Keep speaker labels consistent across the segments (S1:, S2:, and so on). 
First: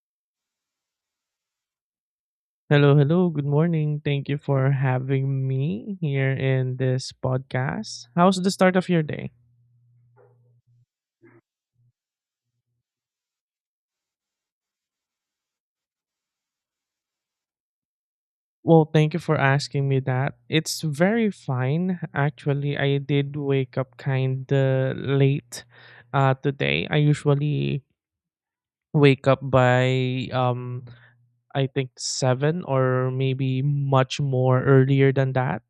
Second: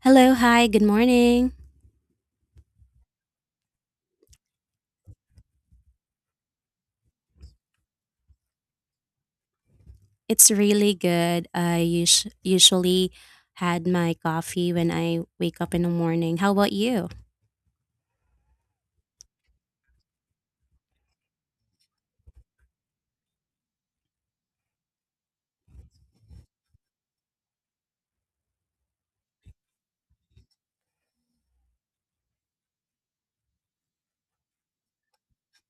S1: Hello, hi, good morning.
S2: Hello, hello. Good morning. Thank you for having me here in this podcast. How's the start of your day?
S1: It's really good. I usually had my coffee when I wake up in the morning. How about you?
S2: Well, thank you for asking me that. It's very fine. Actually, I did wake up kind of late today. I usually wake up by I think 7 or maybe much more earlier than that.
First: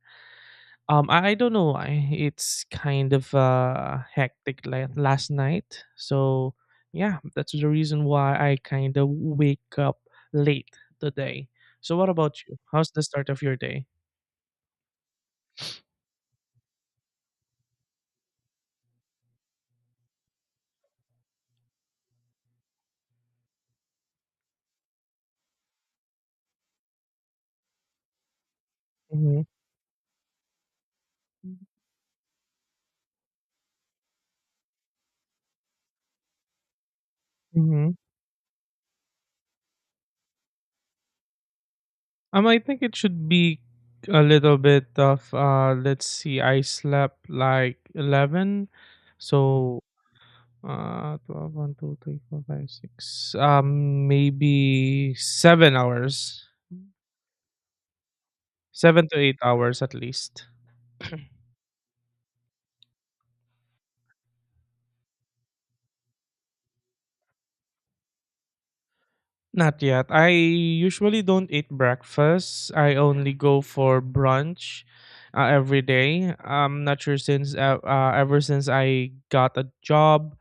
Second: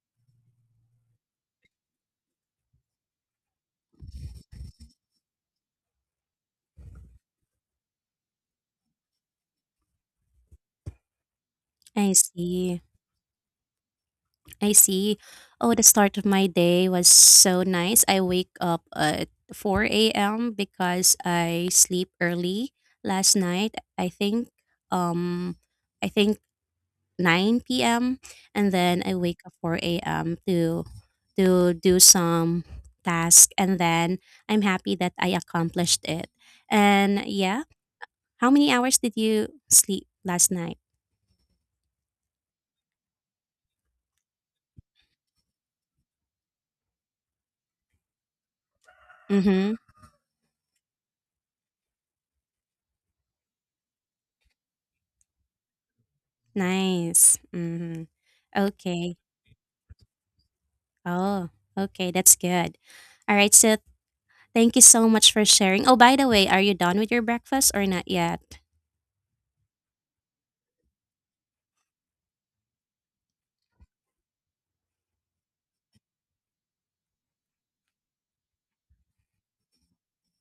S2: I don't know. It's kind of hectic last night. So, yeah, that's the reason why I kind of wake up late today. So, what
S1: I
S2: about you?
S1: see.
S2: How's the start of your day?
S1: I see. Oh, the start of my day was so nice. I wake up at 4 a.m. because I sleep early last night. I think um I think 9 p.m. and then I wake
S2: Hmm.
S1: up 4 a.m. to do some task and then I'm happy that I accomplished it. And yeah,
S2: Hmm.
S1: how many hours did you sleep last night?
S2: I think it should be a little bit of Let's see. I slept like 11,
S1: Mm-hmm.
S2: so 12, one, two, three, four, five, six. Maybe 7 hours.
S1: Nice. Mm-hmm.
S2: 7
S1: Okay.
S2: to 8 hours at least.
S1: Oh, okay. That's good. All right. So thank you so much for sharing. Oh, by the way, are you done with your breakfast or not yet?
S2: Not yet. I usually don't eat breakfast. I only go for brunch every day. I'm not sure since ever since I got a job,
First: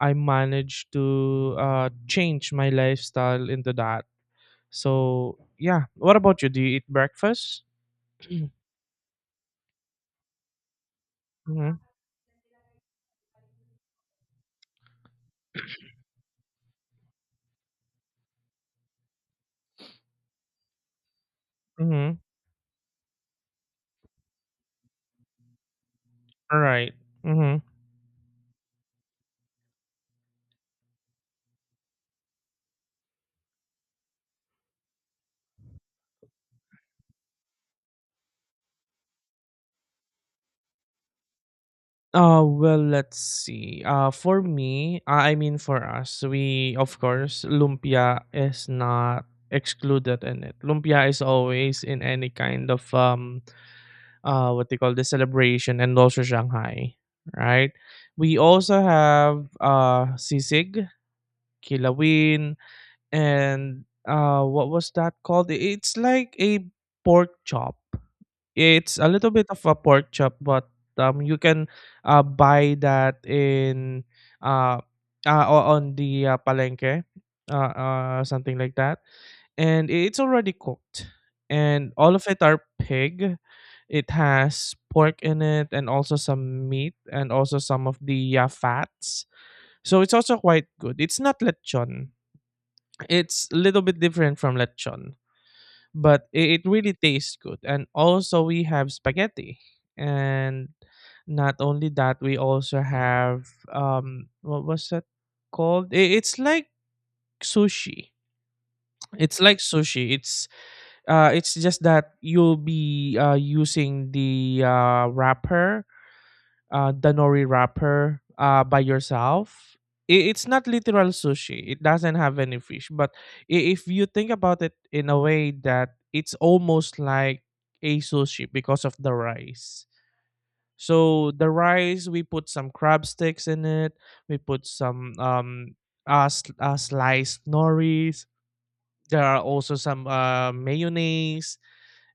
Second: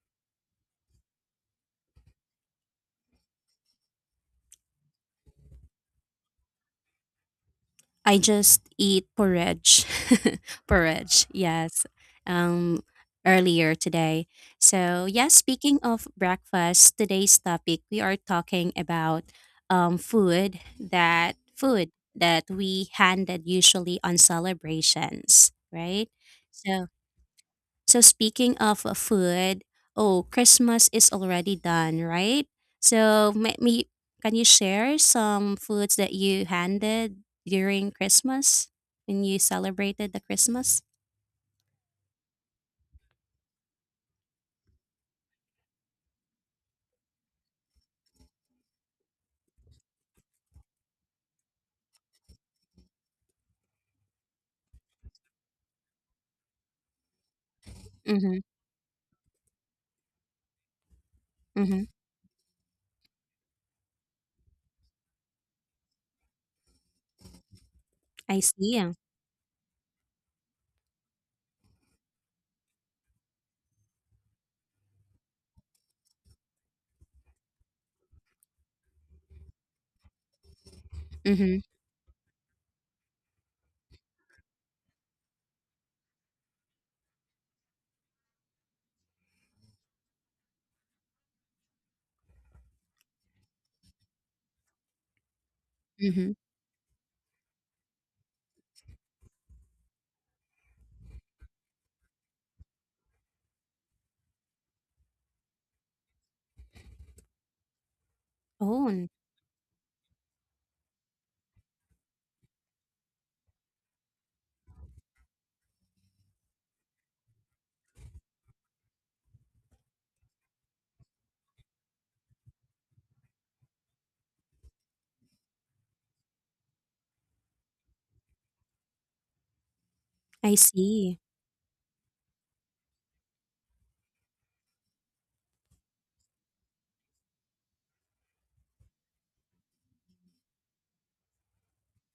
S2: I managed to change my lifestyle into that. So yeah. What about you? Do you eat breakfast?
S1: I just eat porridge. Porridge,
S2: Mm-hmm.
S1: yes. Um, Earlier today. So, yeah, speaking of breakfast, today's topic we are talking about food
S2: Mm-hmm.
S1: that we handed usually on celebrations, right?
S2: All
S1: So.
S2: right. Mm-hmm.
S1: So speaking of food, oh, Christmas is already done, right? So may, me Can you share some foods that you handed during Christmas when you celebrated the Christmas?
S2: Well, let's see. For me, I mean for us, we of course lumpia is not excluded in it. Lumpia is always in any kind of what they call the celebration, and also Shanghai, right? We
S1: Mhm.
S2: also have sisig,
S1: Mhm.
S2: kilawin, and what was that called? It's like a pork chop.
S1: I see. Yeah.
S2: It's a little bit of a pork chop, but you can buy that in uh, on the palenque, something like that, and it's already cooked.
S1: Mhm.
S2: And all of it are pig, it has pork in it and also some meat and also some of the fats. So it's also quite good. It's not lechon, it's a little bit different from lechon, but
S1: Mhm.
S2: it really tastes good. And also we have spaghetti. And not only that, we also have what was that called? It's like sushi.
S1: Oh, n-
S2: It's like sushi. It's just that you'll be using the wrapper, the nori wrapper, by yourself. It's not literal sushi. It doesn't have any fish. But if you think about it in a way that it's almost like a sushi because of the rice.
S1: I see.
S2: So the rice, we put some crab sticks in it. We put some sliced noris. There are also some mayonnaise,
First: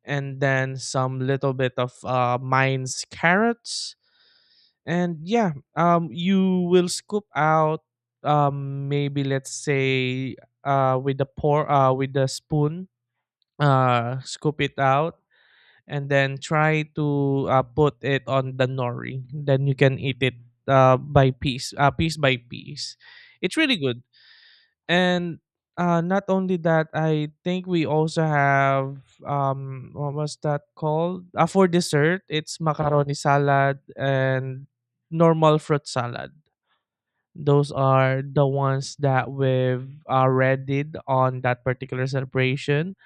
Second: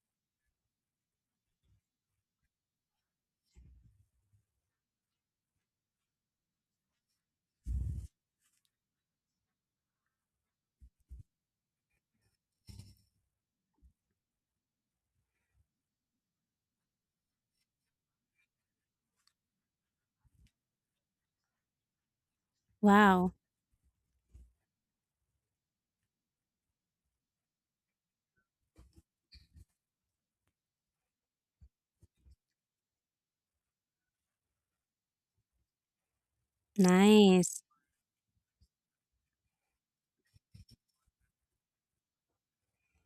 S2: and then some little bit of mine's carrots. And yeah, you will scoop out, maybe let's say, with the spoon, scoop it out, and then try to put it on the nori. Then you can eat it by piece, piece by piece.
S1: Wow.
S2: It's really good. And not only that, I think we also have what was that called? For dessert, it's macaroni salad and normal fruit salad.
S1: Nice.
S2: Those are the ones that we've readied on that particular celebration,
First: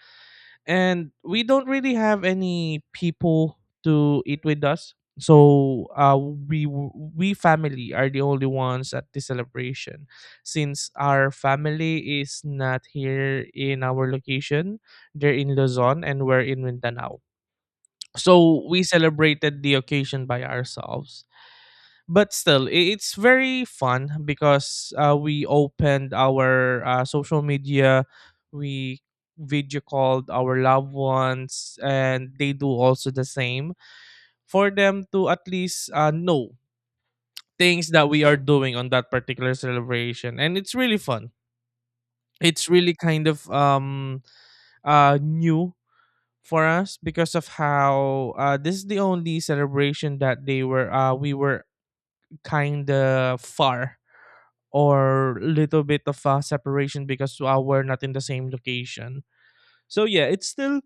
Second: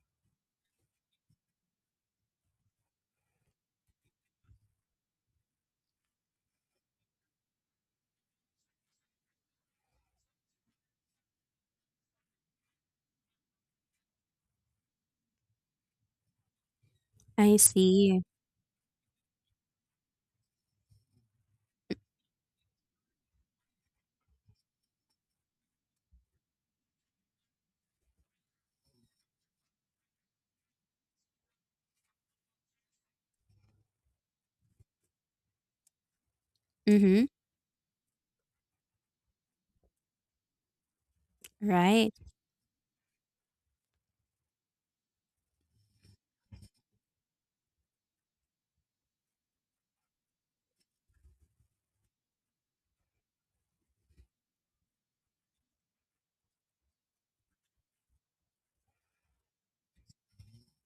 S2: and we don't really have any people to eat with us, so we family are the only ones at the celebration, since our family is not here in our location. They're in Luzon and we're in Mindanao.
S1: I see.
S2: So we celebrated the occasion by ourselves, but still it's very fun, because we opened our social media. We video called our loved ones, and they do also the same, for them to at least know
S1: Mhm.
S2: things that we are doing on that particular celebration. And it's really fun.
S1: Right.
S2: It's really kind of new for us because of how this is the only celebration that they were we were kind of far, or little bit of a separation, because we're not in the same location. So yeah,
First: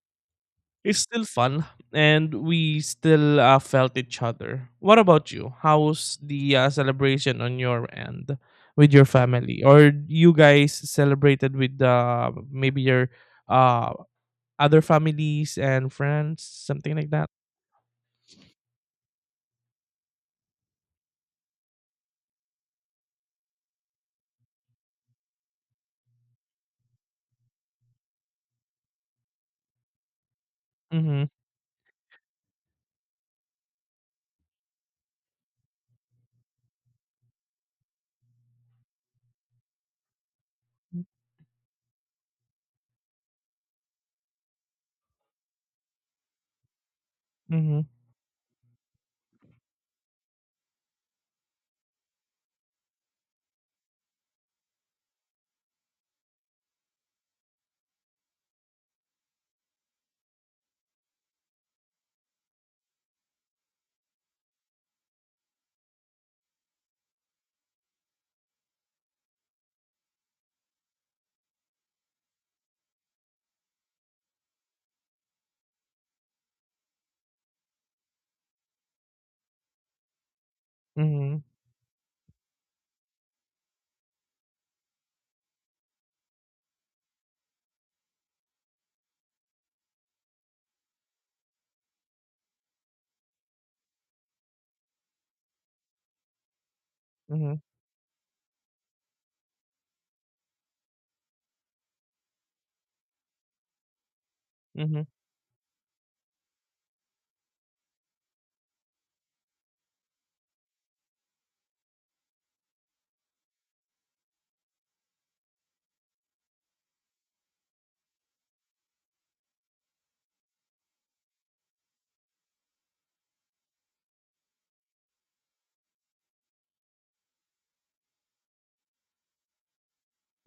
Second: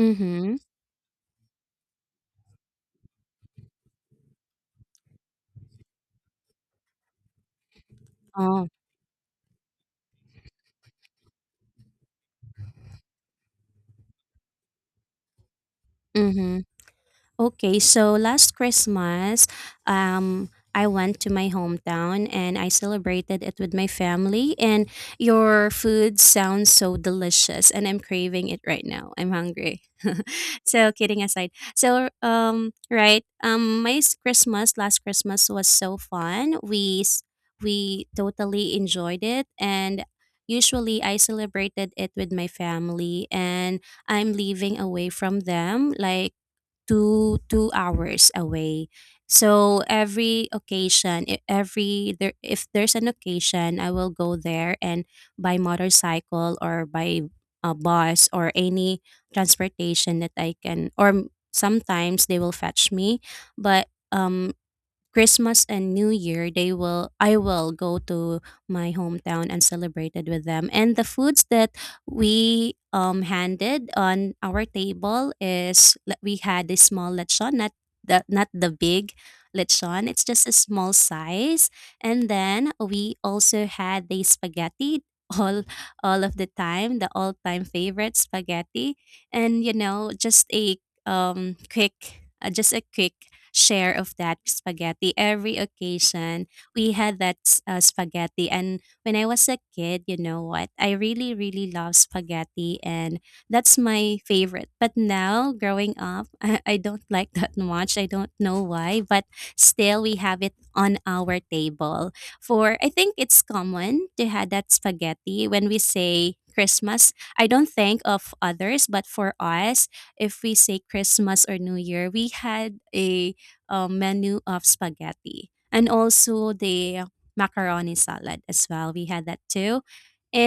S1: Mhm.
S2: it's still fun, and we still felt each other. What about you? How's the celebration on your end
S1: Oh.
S2: with your family, or you guys celebrated with maybe your uh, other families and friends,
S1: Mhm.
S2: something like that?
S1: Okay, so last Christmas, um, I went to my hometown and I celebrated it with my family. And your food sounds so delicious, and I'm craving it right now. I'm hungry. So kidding
S2: Mhm.
S1: aside, so Christmas last Christmas was so fun. We totally enjoyed it, and usually I celebrated it with my family, and I'm living away from them, like two two
S2: Mhm.
S1: hours away, so every occasion, I- every there if there's an occasion I will go there, and by motorcycle or by a bus or any transportation that I can, or sometimes they will fetch me. But Christmas and New Year, they will I will go to my hometown and celebrated with them. And the foods that we handed on our table is we had a small lechon, not the big lechon. It's just a small
S2: Mhm.
S1: size. And then we also had the spaghetti all all of the time, the all time favorite spaghetti. And you know, just a quick just a quick share of that spaghetti every occasion. We had that
S2: Mhm.
S1: spaghetti. And when I was a kid, you know what? I really, really love spaghetti. And that's my favorite. But
S2: Mhm.
S1: now, growing up, I don't like that much. I don't know why. But still, we have it on our table. For I think it's common to have that spaghetti when we say Christmas. I don't think of others, but for us, if we say Christmas or New Year, we had a menu of spaghetti and also the macaroni salad as well. We had that too.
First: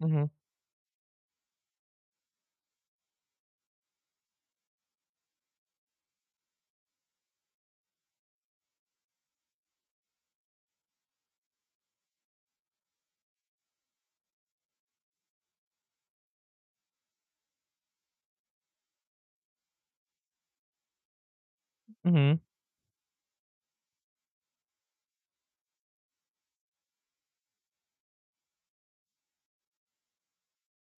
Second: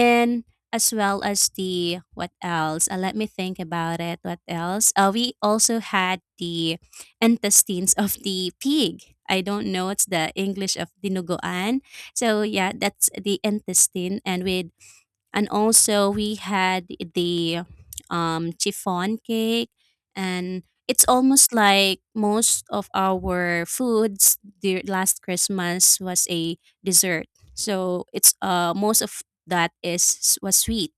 S2: Mhm.
S1: as well as the what else? Let me think about it. What else? We also had the intestines of the pig. I don't know what's the English of dinuguan. So yeah, that's the intestine, and with and also we had the chiffon cake, and it's almost like
S2: Mhm.
S1: most of our foods the last Christmas was a dessert, so it's most of that is was sweet.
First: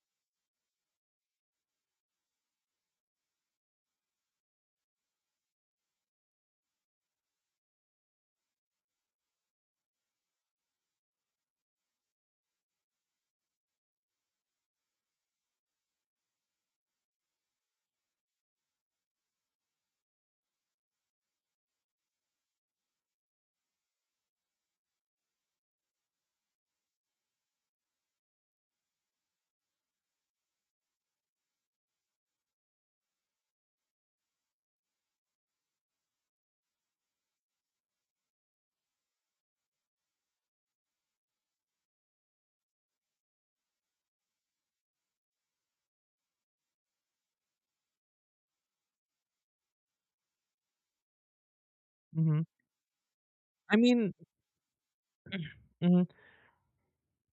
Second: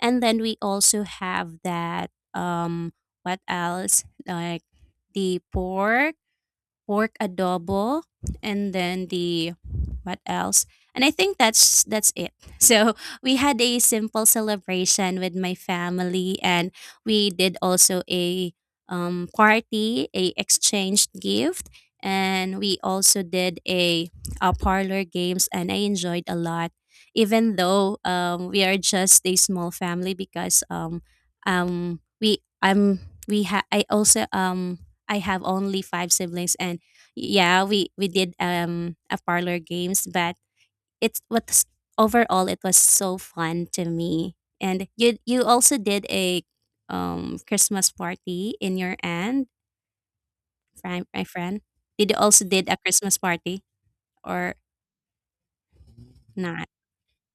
S1: And then we also have that what else like the pork adobo and then the what else? And I think that's it. So we had a simple celebration with my family, and we did also a party, a exchanged gift, and we also did a parlor games and I enjoyed a lot, even though we are just a small family because um, we I'm we I also I have only 5 siblings. And yeah, we did a parlor games, but it's what's overall it was so fun to me. And you also did a Christmas party in your end, my friend. Did you
S2: Mhm.
S1: also did a Christmas party
S2: I mean,
S1: or
S2: mhm.
S1: not?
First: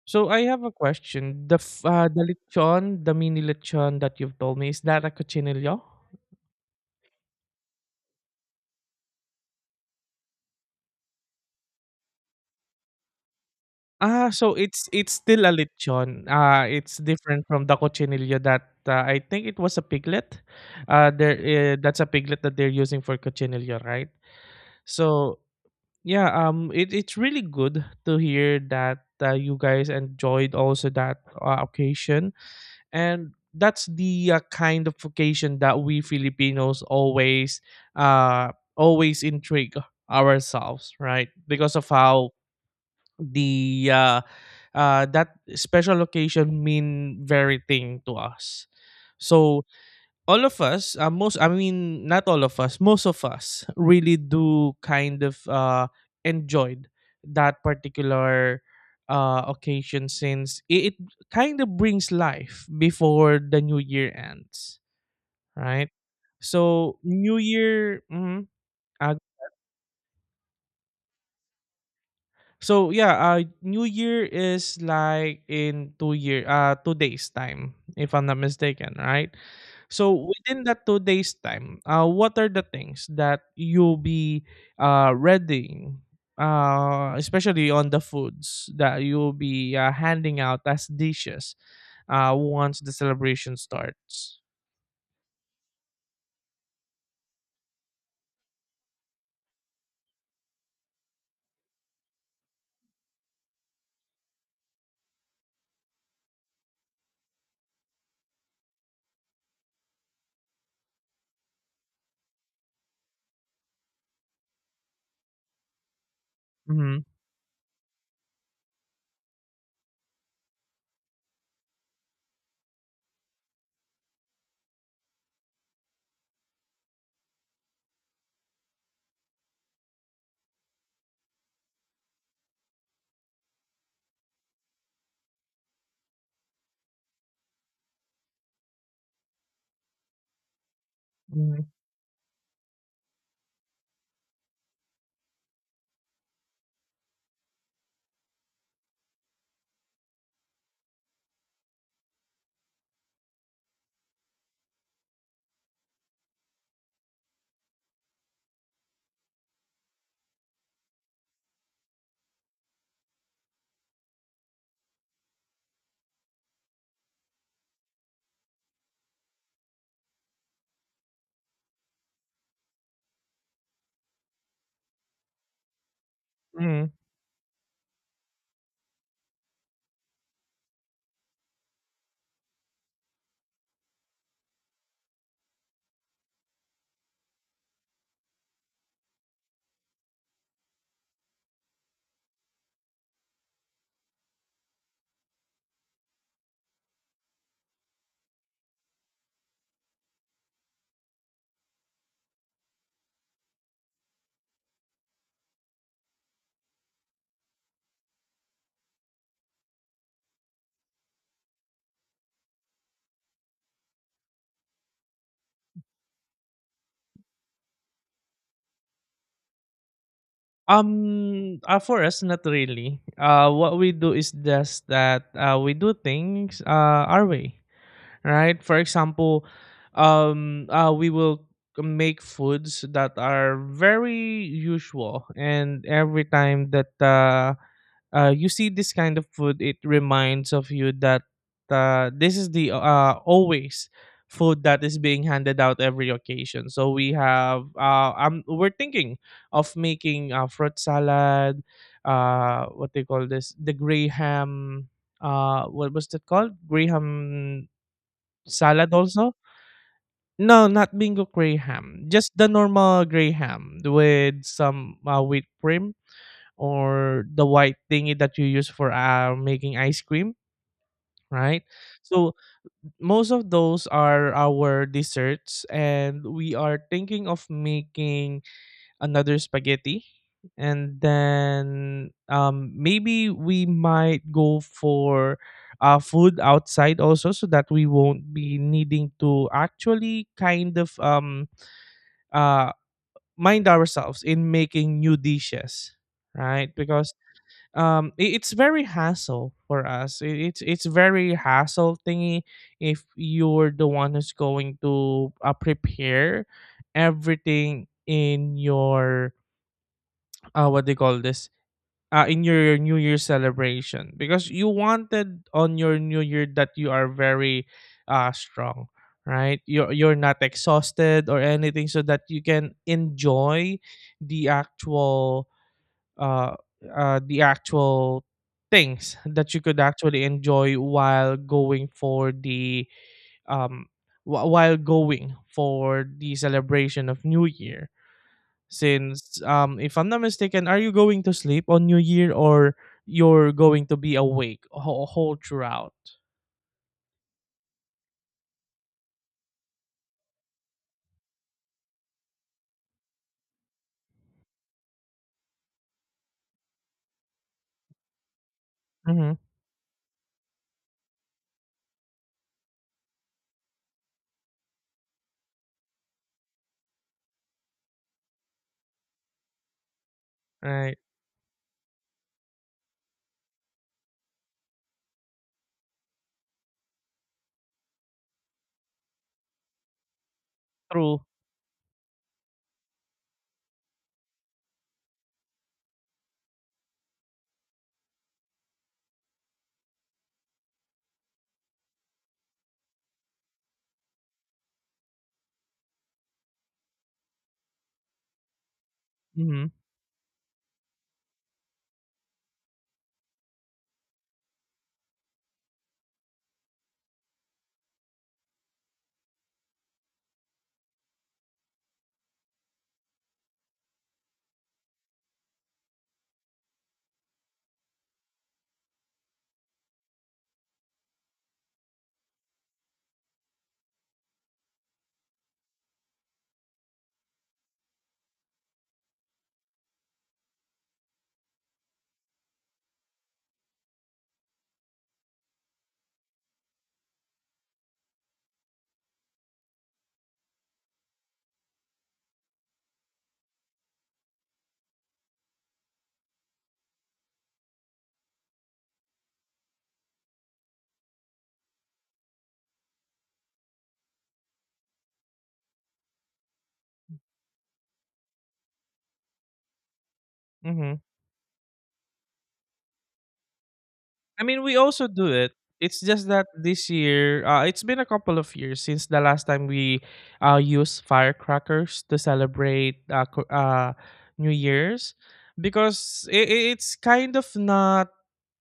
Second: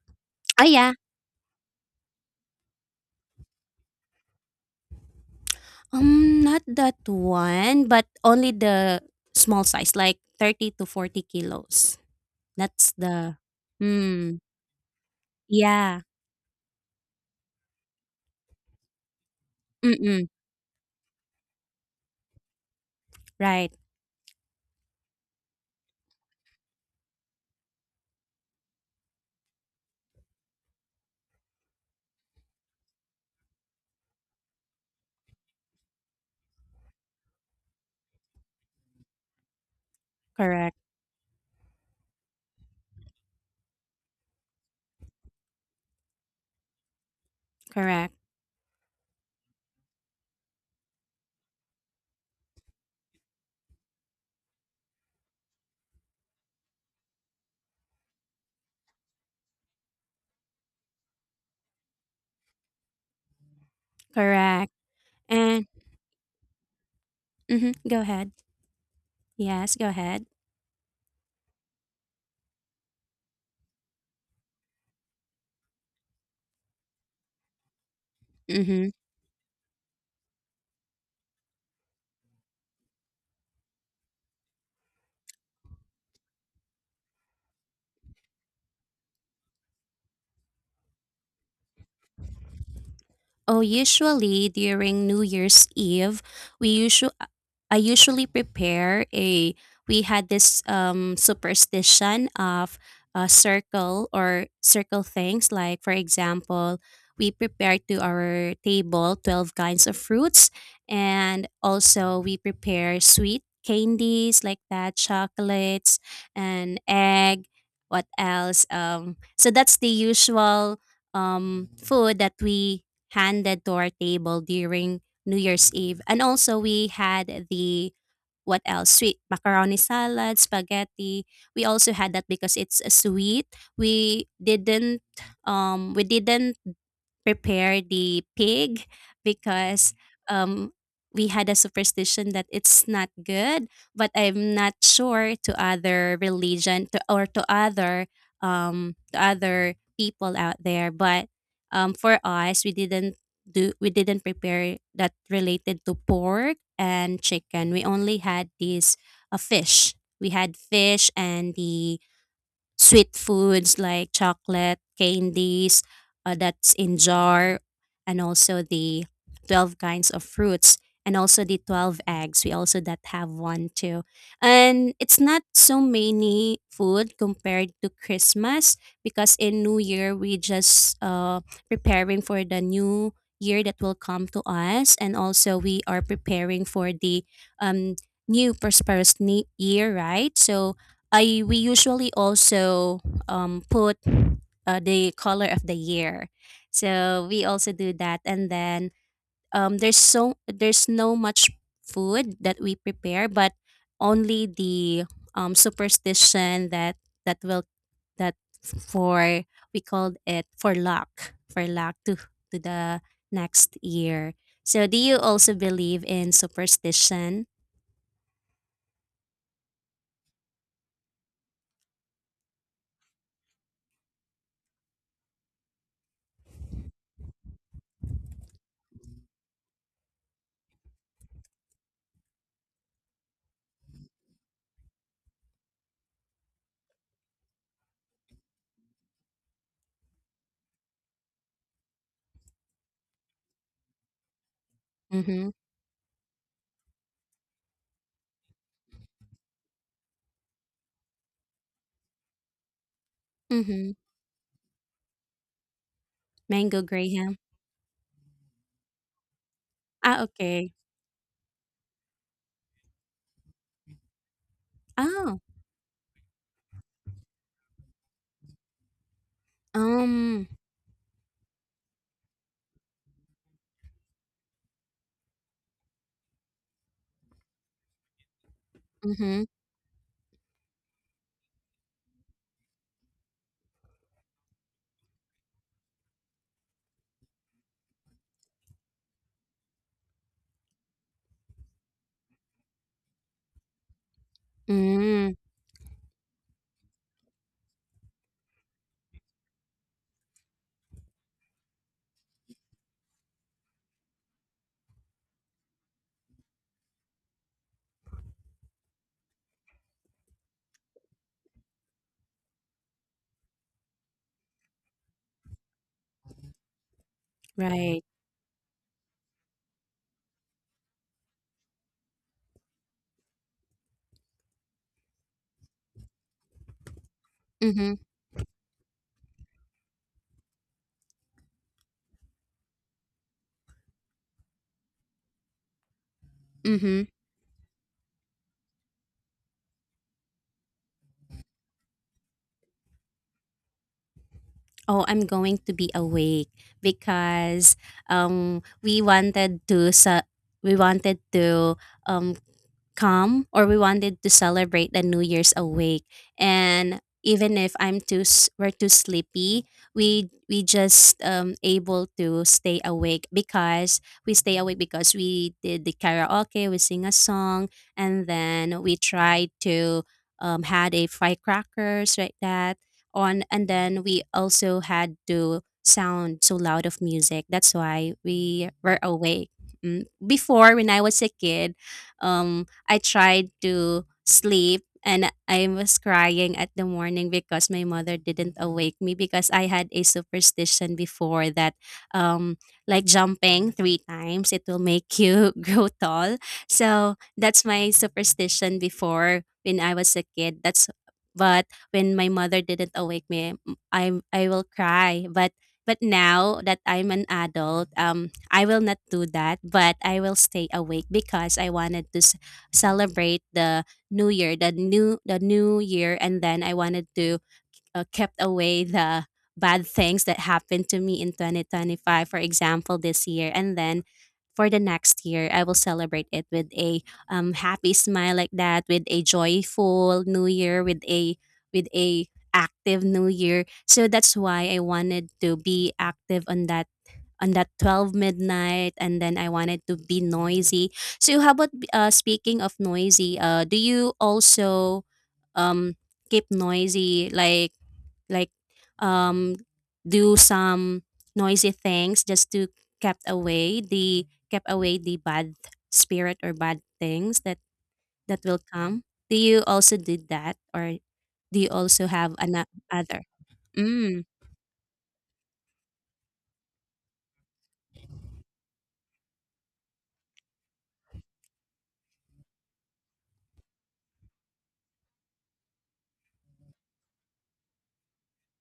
S2: So I
S1: Oh
S2: have a
S1: yeah,
S2: question. The lechon, the mini lechon that you've told me, is that a cochinillo?
S1: not that one, but only the small size like 30 to 40 kilos. That's the
S2: Ah,
S1: mm.
S2: so it's still a
S1: Yeah.
S2: lechon. It's different from the cochinillo that I think it was a
S1: Mm mm.
S2: piglet. There That's a piglet that they're using for
S1: Right.
S2: cochinillo, right? So yeah, it's really good to hear that you guys enjoyed also that occasion. And that's the kind of occasion that we Filipinos always uh always intrigue
S1: Correct.
S2: ourselves, right, because of how the that special occasion mean very thing to
S1: Correct.
S2: us. So all of us, most, I mean, not all of us, most of us really do kind of enjoyed that particular occasion, since it kind of brings life before the new year
S1: Correct. Correct.
S2: ends,
S1: And
S2: right? So, new
S1: mhm, go
S2: year.
S1: ahead.
S2: Mhm. Uh,
S1: Yes, go ahead.
S2: So yeah, New Year is like in 2 days time, if I'm not
S1: Mhm.
S2: mistaken, right? So within that 2 days time, what are the things that you'll be readying, especially on the foods that you'll be handing out as dishes, once the celebration
S1: Oh,
S2: starts.
S1: usually during New Year's Eve, we usually I usually prepare a, we had this superstition of a circle, or circle things, like for example, we prepare to our table 12 kinds of fruits, and also we prepare sweet candies like that, chocolates, and
S2: Mm-hmm.
S1: egg, what else, so that's the usual food that we handed to our table during New Year's Eve. And also we had the what else? Sweet macaroni salad, spaghetti. We also had that because it's a sweet. We didn't we didn't prepare the pig because um, we had a
S2: Mm-hmm.
S1: superstition that it's not good. But I'm not sure to other religion to, or to other people out there. But for us, we didn't prepare that related to pork and chicken. We only had these a fish. We had fish and the sweet foods like chocolate, candies, that's in jar, and also the 12 kinds of fruits, and also the 12 eggs. We also that have one too. And it's not so many
S2: Mm-hmm.
S1: food compared to Christmas, because in New Year, we just preparing for the new year that will come to us, and also we are preparing for the um, new prosperous year, right? So I, we usually also put the color of the year, so we also do that. And then there's no much food that we prepare, but only the superstition that that will that for we called it for luck, for luck to the next year. So do you also believe in superstition?
S2: For us, not really. What we do is just that we do things our way, right? For example, we will make foods that are very usual, and every time that you see this kind of food, it reminds of you that this is the always food that is being
S1: Mm-hmm.
S2: handed out every occasion. So we're thinking of making fruit salad, what they call this, the
S1: Mm-hmm.
S2: gray ham. What was that called?
S1: Mango
S2: Gray
S1: Graham.
S2: ham salad also.
S1: Ah,
S2: No,
S1: okay.
S2: not bingo gray ham. Just the normal gray ham with some
S1: Ah,
S2: whipped cream, or the white thingy that you use for making ice cream,
S1: um,
S2: right? So most of those are our desserts, and we are thinking of making another
S1: mhm,
S2: spaghetti, and then maybe we might go for food outside also, so that we won't be needing to actually kind of uh mind ourselves in making new
S1: mm,
S2: dishes, right? Because it's very hassle for us. It's very hassle thingy if you're the one who's going to prepare everything in your what they call this in your new year celebration, because you wanted on your new year that you are very
S1: right.
S2: strong, right? You're not exhausted or anything, so that you can enjoy the actual uh, the
S1: Mhm,
S2: actual things that you could actually enjoy while going for the um,
S1: mhm.
S2: celebration of New Year. Since, if I'm not mistaken, are you going to sleep on New Year, or you're going to be awake
S1: Oh,
S2: whole,
S1: I'm
S2: whole
S1: going to be
S2: throughout?
S1: awake because we wanted to we wanted to um calm, or we wanted to celebrate the new year's awake. And even if we're too
S2: Mm-hmm.
S1: sleepy, we just able to stay awake because we stay awake because we did the karaoke, we sing a song, and then we tried to had
S2: Right.
S1: a firecrackers like that on, and then we also had to sound so loud of music, that's why we were awake. Mm, before when I
S2: True.
S1: was a kid, um I tried to sleep and I was crying at the morning because my mother didn't awake me, because I had a superstition before that um like jumping 3 times it will make you grow tall. So that's my superstition before
S2: Mm-hmm.
S1: when I was a kid. That's but when my mother didn't awake me, I will cry. But now that I'm an adult, I will not do that. But I will stay awake because I wanted to celebrate the new year, and then I wanted to kept away the bad things that happened to me in 2025, for example this year. And then for the next year, I will celebrate it with a happy smile, like that, with a joyful new year, with a active new year. So that's why I wanted to be active on that, on that 12 midnight, and then I wanted to be noisy. So how about, uh, speaking of noisy, uh, do you also um keep noisy, like um do some noisy things just to kept away the bad spirit or bad things that that will come? Do you also do that,
S2: Mm-hmm.
S1: or do you also have another other? Mm,
S2: I mean, we also do it. It's just that this year, it's been a couple of years since the last time we used firecrackers to celebrate New Year's, because it's kind of not,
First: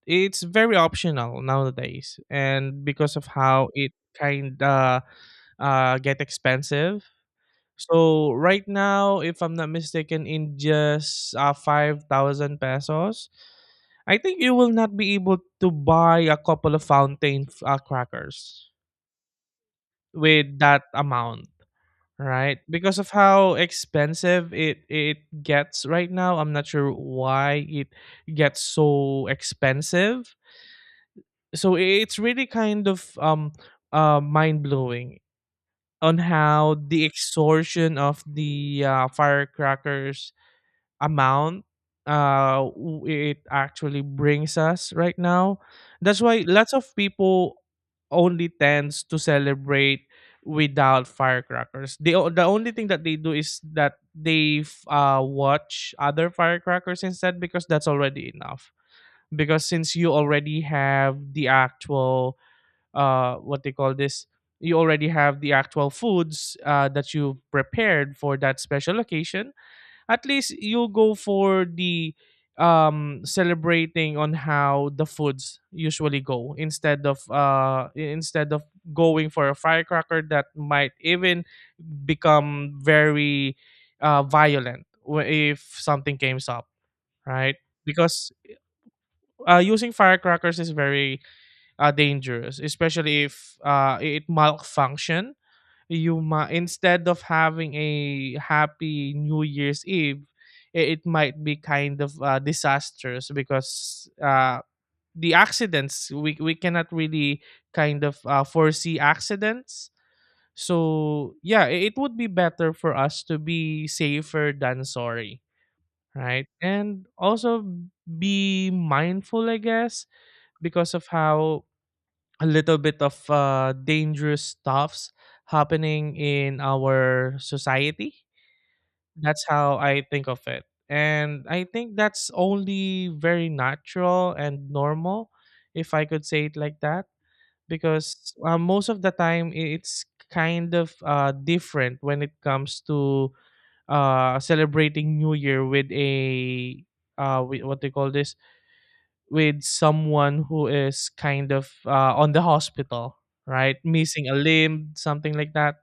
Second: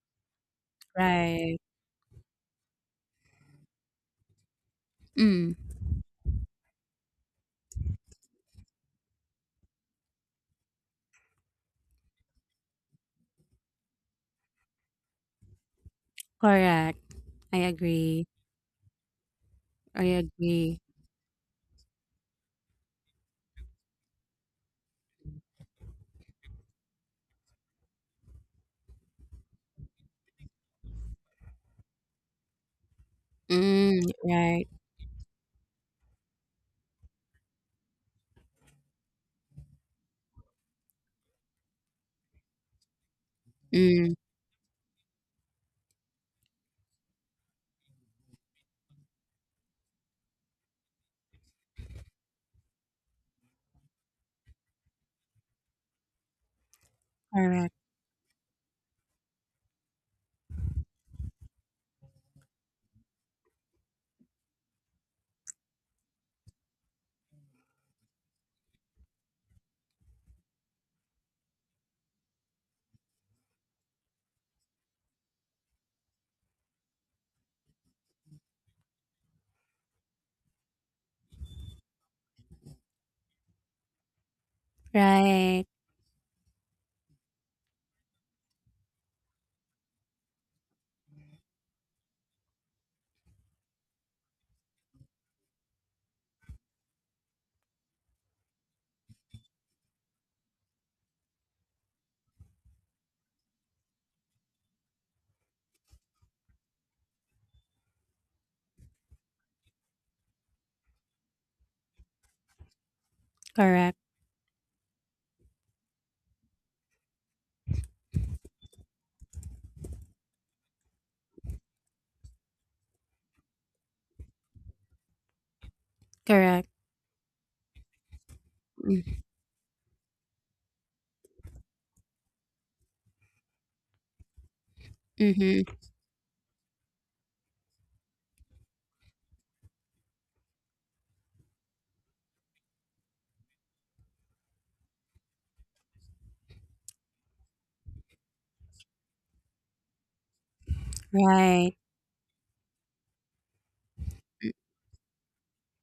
S2: it's very optional
S1: right.
S2: nowadays. And because of how it kind of
S1: Mm,
S2: get expensive, so right now, if I'm not mistaken, in just 5,000 pesos, I think you will not be able to buy a couple of
S1: correct.
S2: fountain
S1: I agree.
S2: crackers
S1: I
S2: with
S1: agree.
S2: that amount, right? Because of how expensive it gets right now. I'm not sure why it gets so expensive. So it's really kind of
S1: Mm,
S2: mind
S1: right.
S2: blowing on how the extortion of the firecrackers amount it actually
S1: Mm,
S2: brings us right now. That's why lots of people only tends to celebrate without firecrackers. The only thing that they do is that they watch other firecrackers instead, because
S1: correct.
S2: that's already enough. Because since you already have the actual what they call this, you already have the actual foods that you prepared for that special occasion, at least you go for the celebrating on how the foods usually go, instead of going for a firecracker that might even become very violent if
S1: Right.
S2: something came up, right? Because using firecrackers is very dangerous, especially if it malfunction. You might, instead of having a happy New Year's Eve, it might be kind of disastrous, because the accidents, we cannot really kind of foresee accidents. So yeah, it would be better for us to be
S1: Correct.
S2: safer than sorry, right? And also be mindful, I guess, because of how a little bit of dangerous stuffs happening in
S1: Correct.
S2: our society. That's how I think of it. And I think that's only very natural and normal,
S1: Mm-hmm.
S2: if I could say it like that, because most of the time it's kind of different when it comes to celebrating New Year with a what they call this with someone who is kind of
S1: Right.
S2: on the hospital, right? Missing a
S1: Mm,
S2: limb, something like that.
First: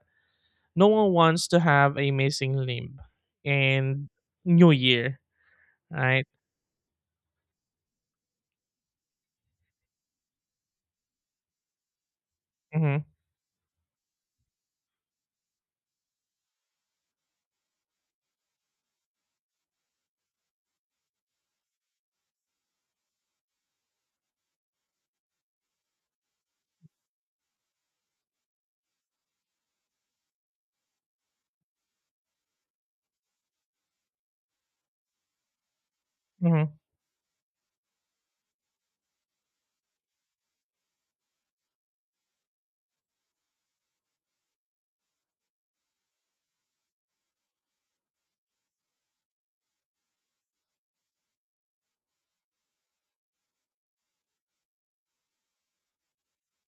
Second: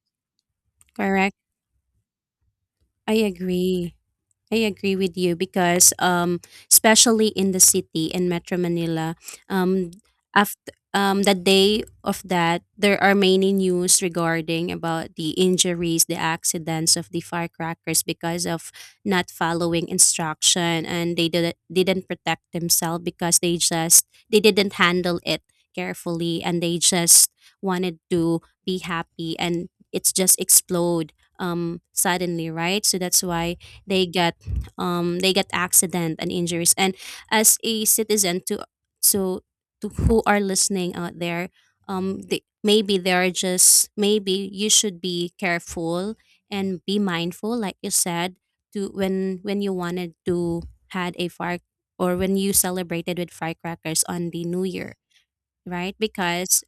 S2: No one
S1: correct.
S2: wants to have a missing limb
S1: I agree.
S2: in
S1: I
S2: New
S1: agree with
S2: Year,
S1: you because
S2: right?
S1: especially in the city in Metro Manila, um after the day of that,
S2: Mm-hmm,
S1: there are many news regarding about the injuries, the accidents of the firecrackers, because of not following instruction, and didn't protect themselves because they just they didn't handle it carefully, and they just wanted to be happy, and it's just explode suddenly, right? So that's why they got they get accident and injuries.
S2: mm-hmm,
S1: And as a citizen, so to who are listening out there, they, maybe they are just maybe you should be careful and be mindful, like you said, to when you wanted to had a fire, or when you celebrated with firecrackers on the New Year, right? Because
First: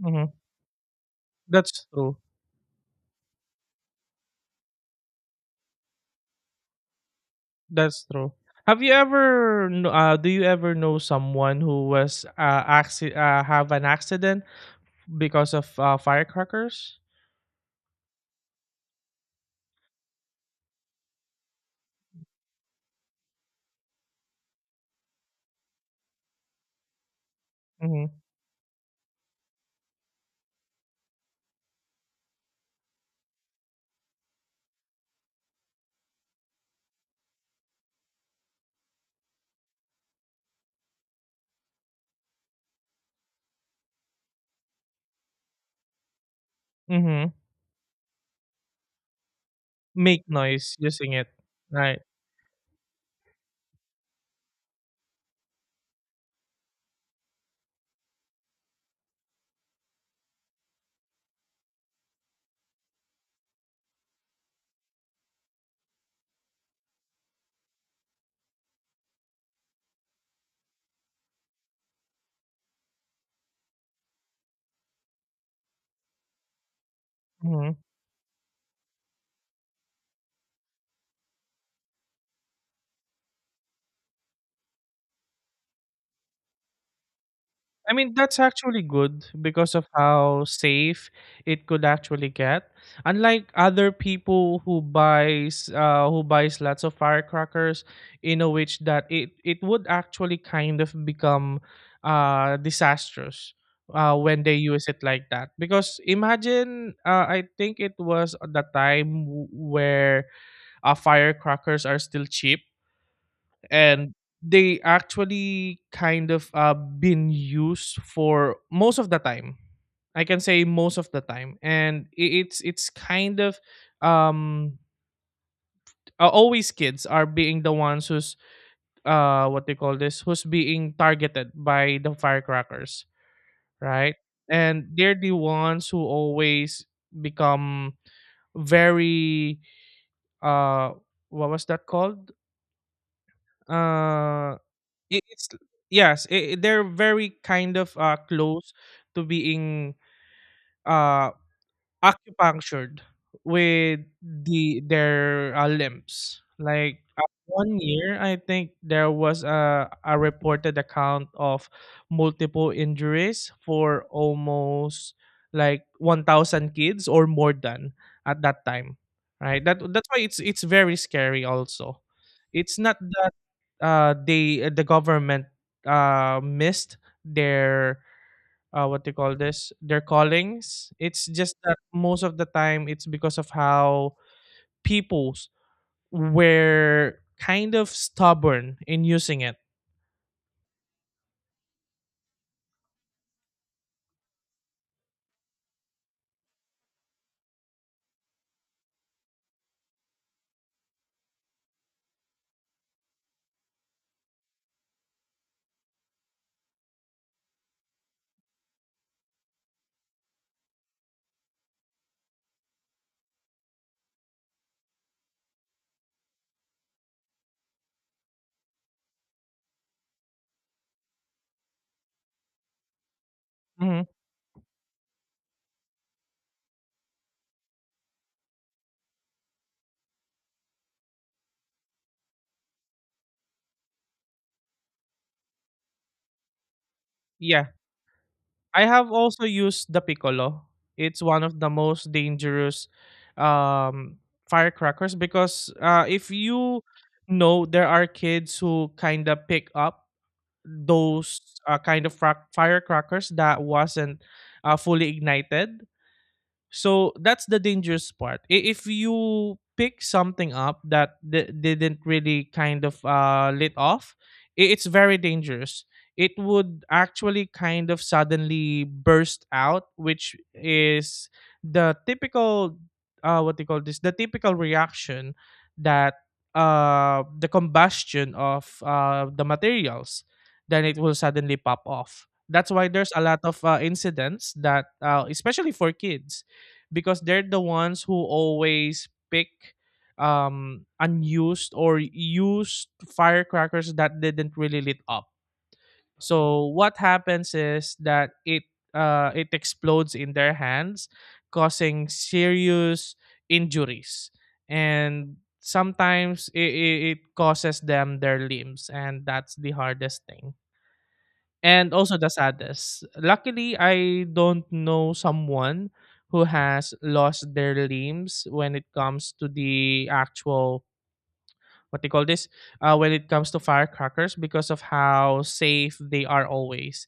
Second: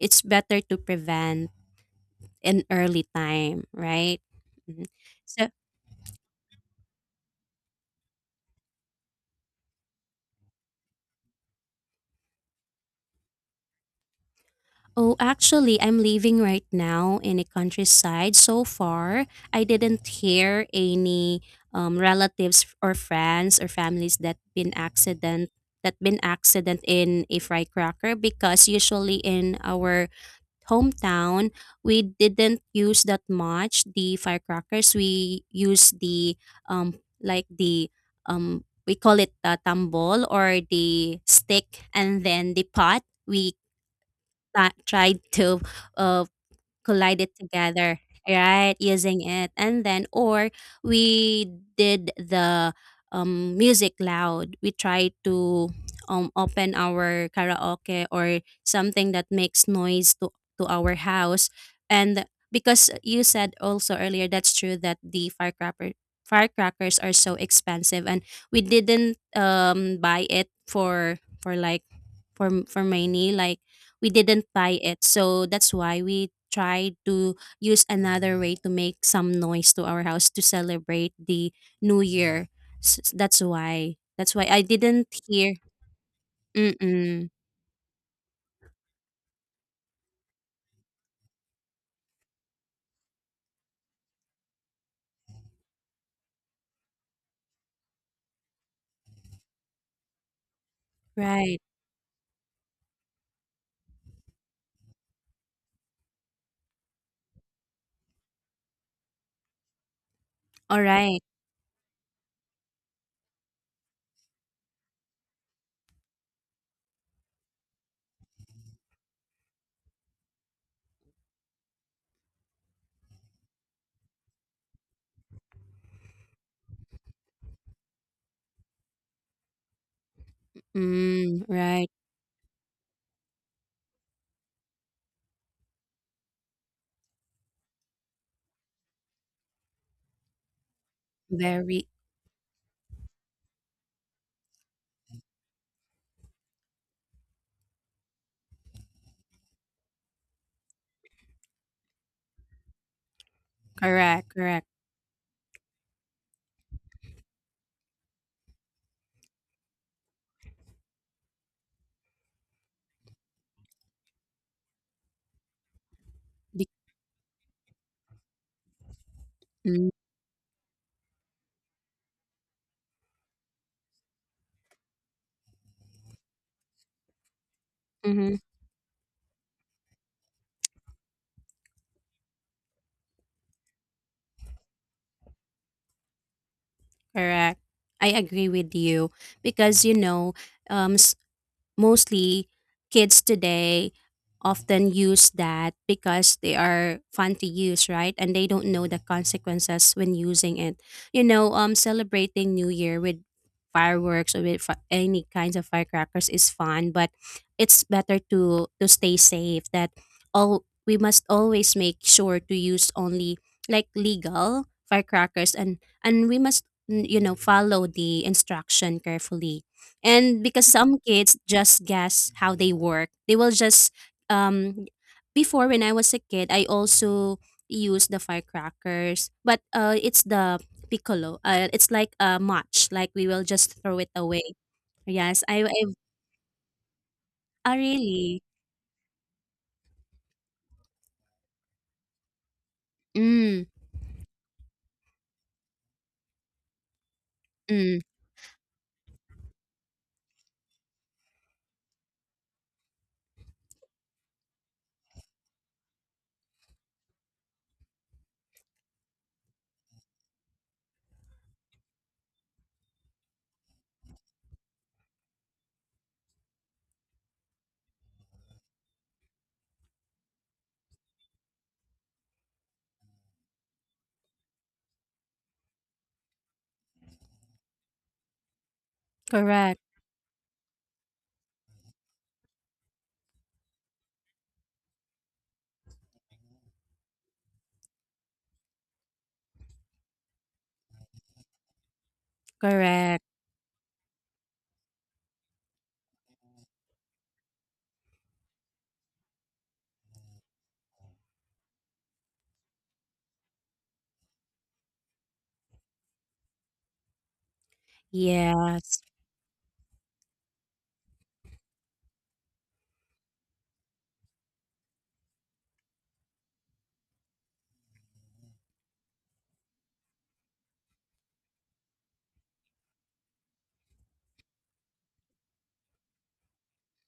S1: it's
S2: mm-hmm.
S1: better to prevent
S2: That's true.
S1: in early time, right? Mhm. So
S2: That's true. Have you ever, do you ever know someone who was have an accident
S1: Oh,
S2: because of
S1: actually, I'm living right
S2: firecrackers?
S1: now in a countryside. So far, I didn't hear any relatives or friends or families that been accident, that been accident in a fry
S2: Mm-hmm,
S1: cracker, because usually in our hometown we didn't use that much the firecrackers. We use the um like the we call it the tambol or the stick and then the pot. We tried to uh, collide
S2: mm-hmm.
S1: it together, right? Using it, and then
S2: Make
S1: or
S2: noise using it,
S1: we
S2: right?
S1: did the music loud. We tried to open our karaoke or something that makes noise to our house, and because you said also earlier, that's true that the firecrackers are so expensive and we didn't buy it for like for many like we didn't tie it. So that's why we tried to
S2: Mm-hmm.
S1: use another way to make some noise to our house to celebrate the new year. That's why. That's why I didn't hear. Mm-mm.
S2: I mean, that's actually good because of how safe it could actually get. Unlike other people who buys lots of firecrackers in a which that it would actually kind of
S1: Right.
S2: become disastrous when they use it like that. Because imagine I think it was at the time where
S1: All right.
S2: firecrackers are still cheap and they actually kind of been used for most of the time I can say most of the time and it's kind of um always kids are being the ones who's what they call this who's being
S1: Mm,
S2: targeted
S1: right.
S2: by the firecrackers right and they're the ones who always become very uh what was that
S1: Very
S2: called uh it's yes I they're very kind of close to being uh acupunctured with
S1: correct. Correct.
S2: the their limbs like one year I think there was a reported account of multiple injuries for almost like
S1: Be-
S2: 1000 kids or more than at that time right that
S1: mm,
S2: that's why it's very scary also it's not the they the government missed their
S1: mhm,
S2: what they call this their callings it's just that most of the time it's because of how peoples were
S1: correct.
S2: kind of
S1: I agree with
S2: stubborn in
S1: you
S2: using it
S1: because um, mostly kids today often use that because they are fun to use, right? And they don't know the consequences when using it. Celebrating new year with fireworks or with any kinds of firecrackers is fun, but it's better to stay safe. That all, we must always make sure to use only like legal firecrackers, and we must you know, follow the instruction carefully. And because some kids just guess how they work, they will just
S2: hmm
S1: um before, when I was a kid, I also used the firecrackers, but it's the piccolo. Uh, it's like a match, like we will just throw it away. Yes, I
S2: yeah
S1: ah, really.
S2: I have also used the piccolo, it's one of the most dangerous
S1: Mm,
S2: um firecrackers because if you know there
S1: mm,
S2: are kids who kind of pick up those firecrackers that wasn't fully ignited, so that's the dangerous part. If you pick something up that didn't really kind of lit off, it's very dangerous. It would actually kind of suddenly burst out, which is the typical, what they call this, the typical reaction that the combustion of the
S1: correct.
S2: materials, then it will suddenly pop off. That's why there's a lot of incidents that, especially for kids because they're the ones who always pick unused or used
S1: Correct.
S2: firecrackers that didn't really lit up. So what happens is that it explodes in their hands, causing serious injuries. And sometimes it causes them their limbs
S1: Yes.
S2: and that's the hardest thing and also the saddest. Luckily, I don't know someone who has lost their limbs when it comes to the actual what they call this when it comes to firecrackers because of how safe they are always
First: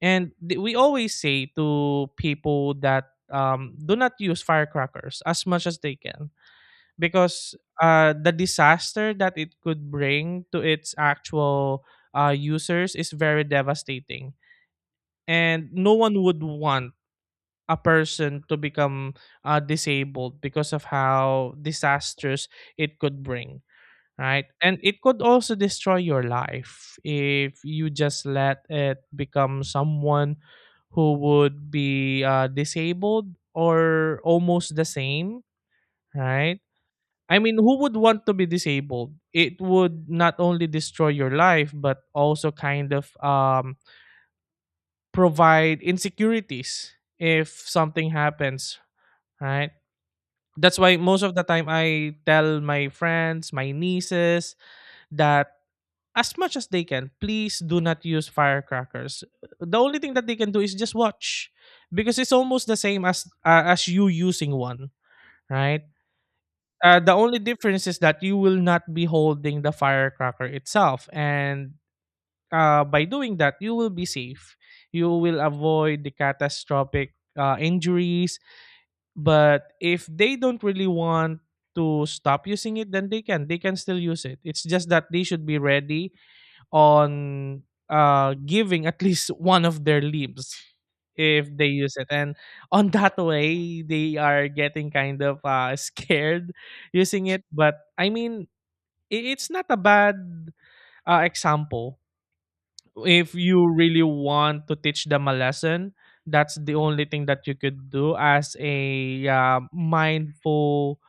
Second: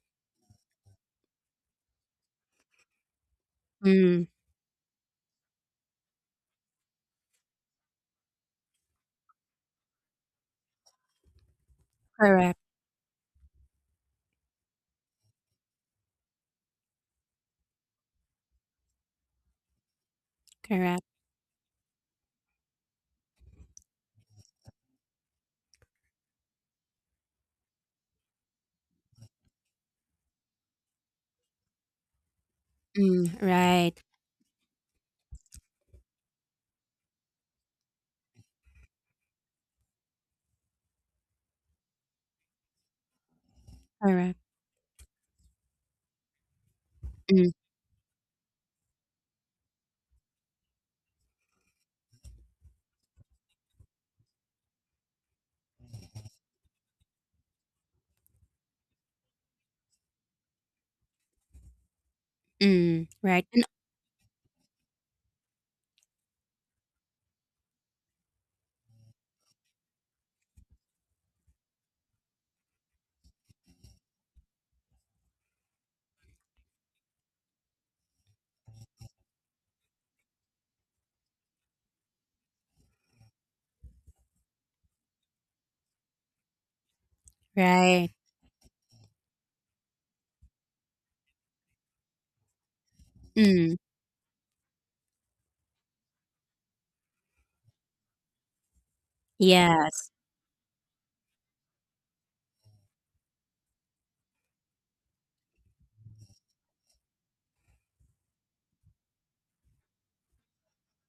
S2: and we always say to people that do not
S1: Mm,
S2: use firecrackers as much as they can because the disaster that it could bring to its actual
S1: correct.
S2: users is very devastating and no one would want a person to become disabled because of
S1: Correct.
S2: how disastrous it could bring, right? And it could also destroy your life if you just let it become someone who would be
S1: Mm,
S2: disabled
S1: right.
S2: or almost the same, right? I mean, who would want to be disabled? It would not only destroy your life but also kind of
S1: Correct.
S2: provide insecurities if
S1: Mm,
S2: something happens, right? That's why most of the time I tell my friends, my nieces that as much as they can, please do not use firecrackers. The only thing that they can do is just watch because it's almost the same
S1: mm, right. And
S2: as you using one, right? The only difference is that you will not be holding the firecracker itself and by doing that, you will be safe. You will avoid the catastrophic injuries. But if they don't really want to stop using it, then they can. They can still use it. It's just that they should be ready on
S1: right.
S2: giving at least one of their limbs if they use it. And on that
S1: Mm,
S2: way, they are getting kind of scared using it. But I mean, it's not a
S1: yes.
S2: bad example if you really want to teach them a lesson. That's the only thing that you could do as a mindful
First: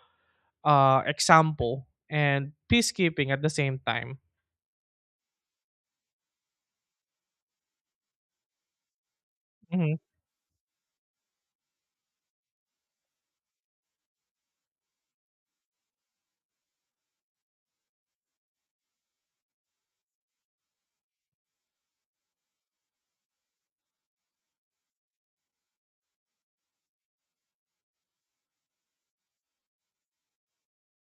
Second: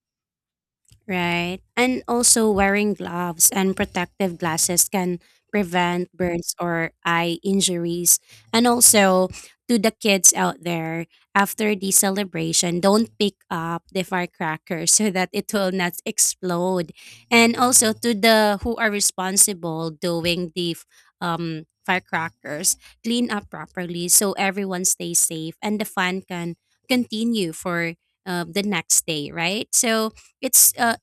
S1: Right.
S2: example
S1: And also
S2: and
S1: wearing
S2: peacekeeping at the
S1: gloves and
S2: same time.
S1: protective glasses can prevent burns or eye injuries. And also to the
S2: Mhm.
S1: kids out there, after the celebration, don't pick up the firecrackers so that it will not explode. And also to the who are responsible doing the firecrackers, clean up properly so everyone stays safe and the fun can continue for the next day, right? So it's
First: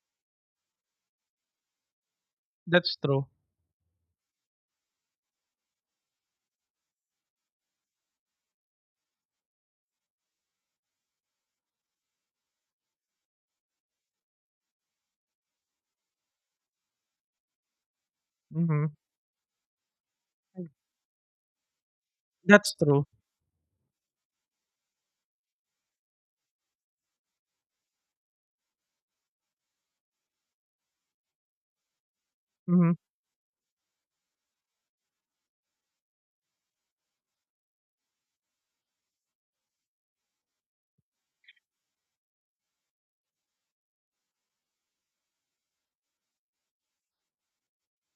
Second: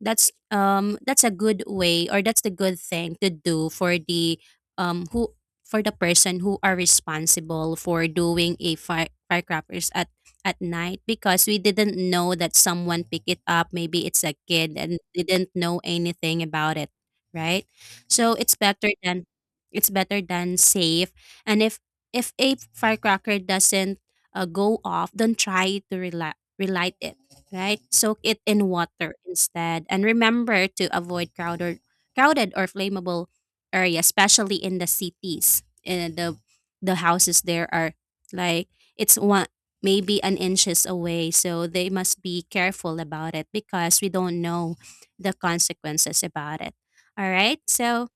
S1: that's a good way, or that's the good
S2: That's
S1: thing
S2: true.
S1: to do for the who for the person who are responsible for doing a firecrackers at night, because we didn't know that someone picked it up. Maybe it's a kid and didn't know anything about it, right? So
S2: Mhm.
S1: it's better than safe. And if a
S2: That's true.
S1: firecracker doesn't go off, don't try to rela relight it, right? Soak it in water instead. And remember to avoid crowded or
S2: Mhm.
S1: flammable areas, especially in the cities. And the houses there are like it's one maybe an inches away. So they must be careful about it because we don't know the consequences about it. All right. So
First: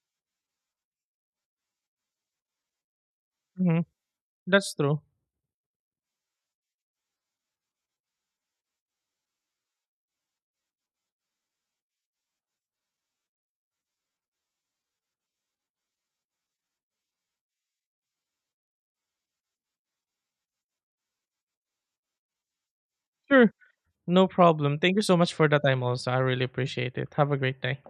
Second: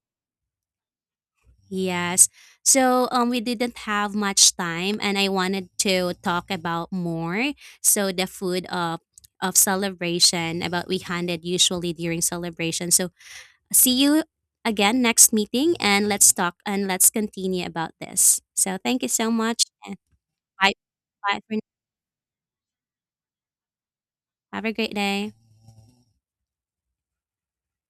S1: yes. So we didn't
S2: Mhm.
S1: have much
S2: That's
S1: time
S2: true.
S1: and I wanted to talk about more. So the food of celebration about we handed usually during celebration. So see you again next meeting, and let's talk and let's continue about this. So thank you so much, and bye bye for now.
S2: Sure. No
S1: Have a
S2: problem.
S1: great
S2: Thank you so
S1: day.
S2: much for the time also. I really appreciate it. Have a great day.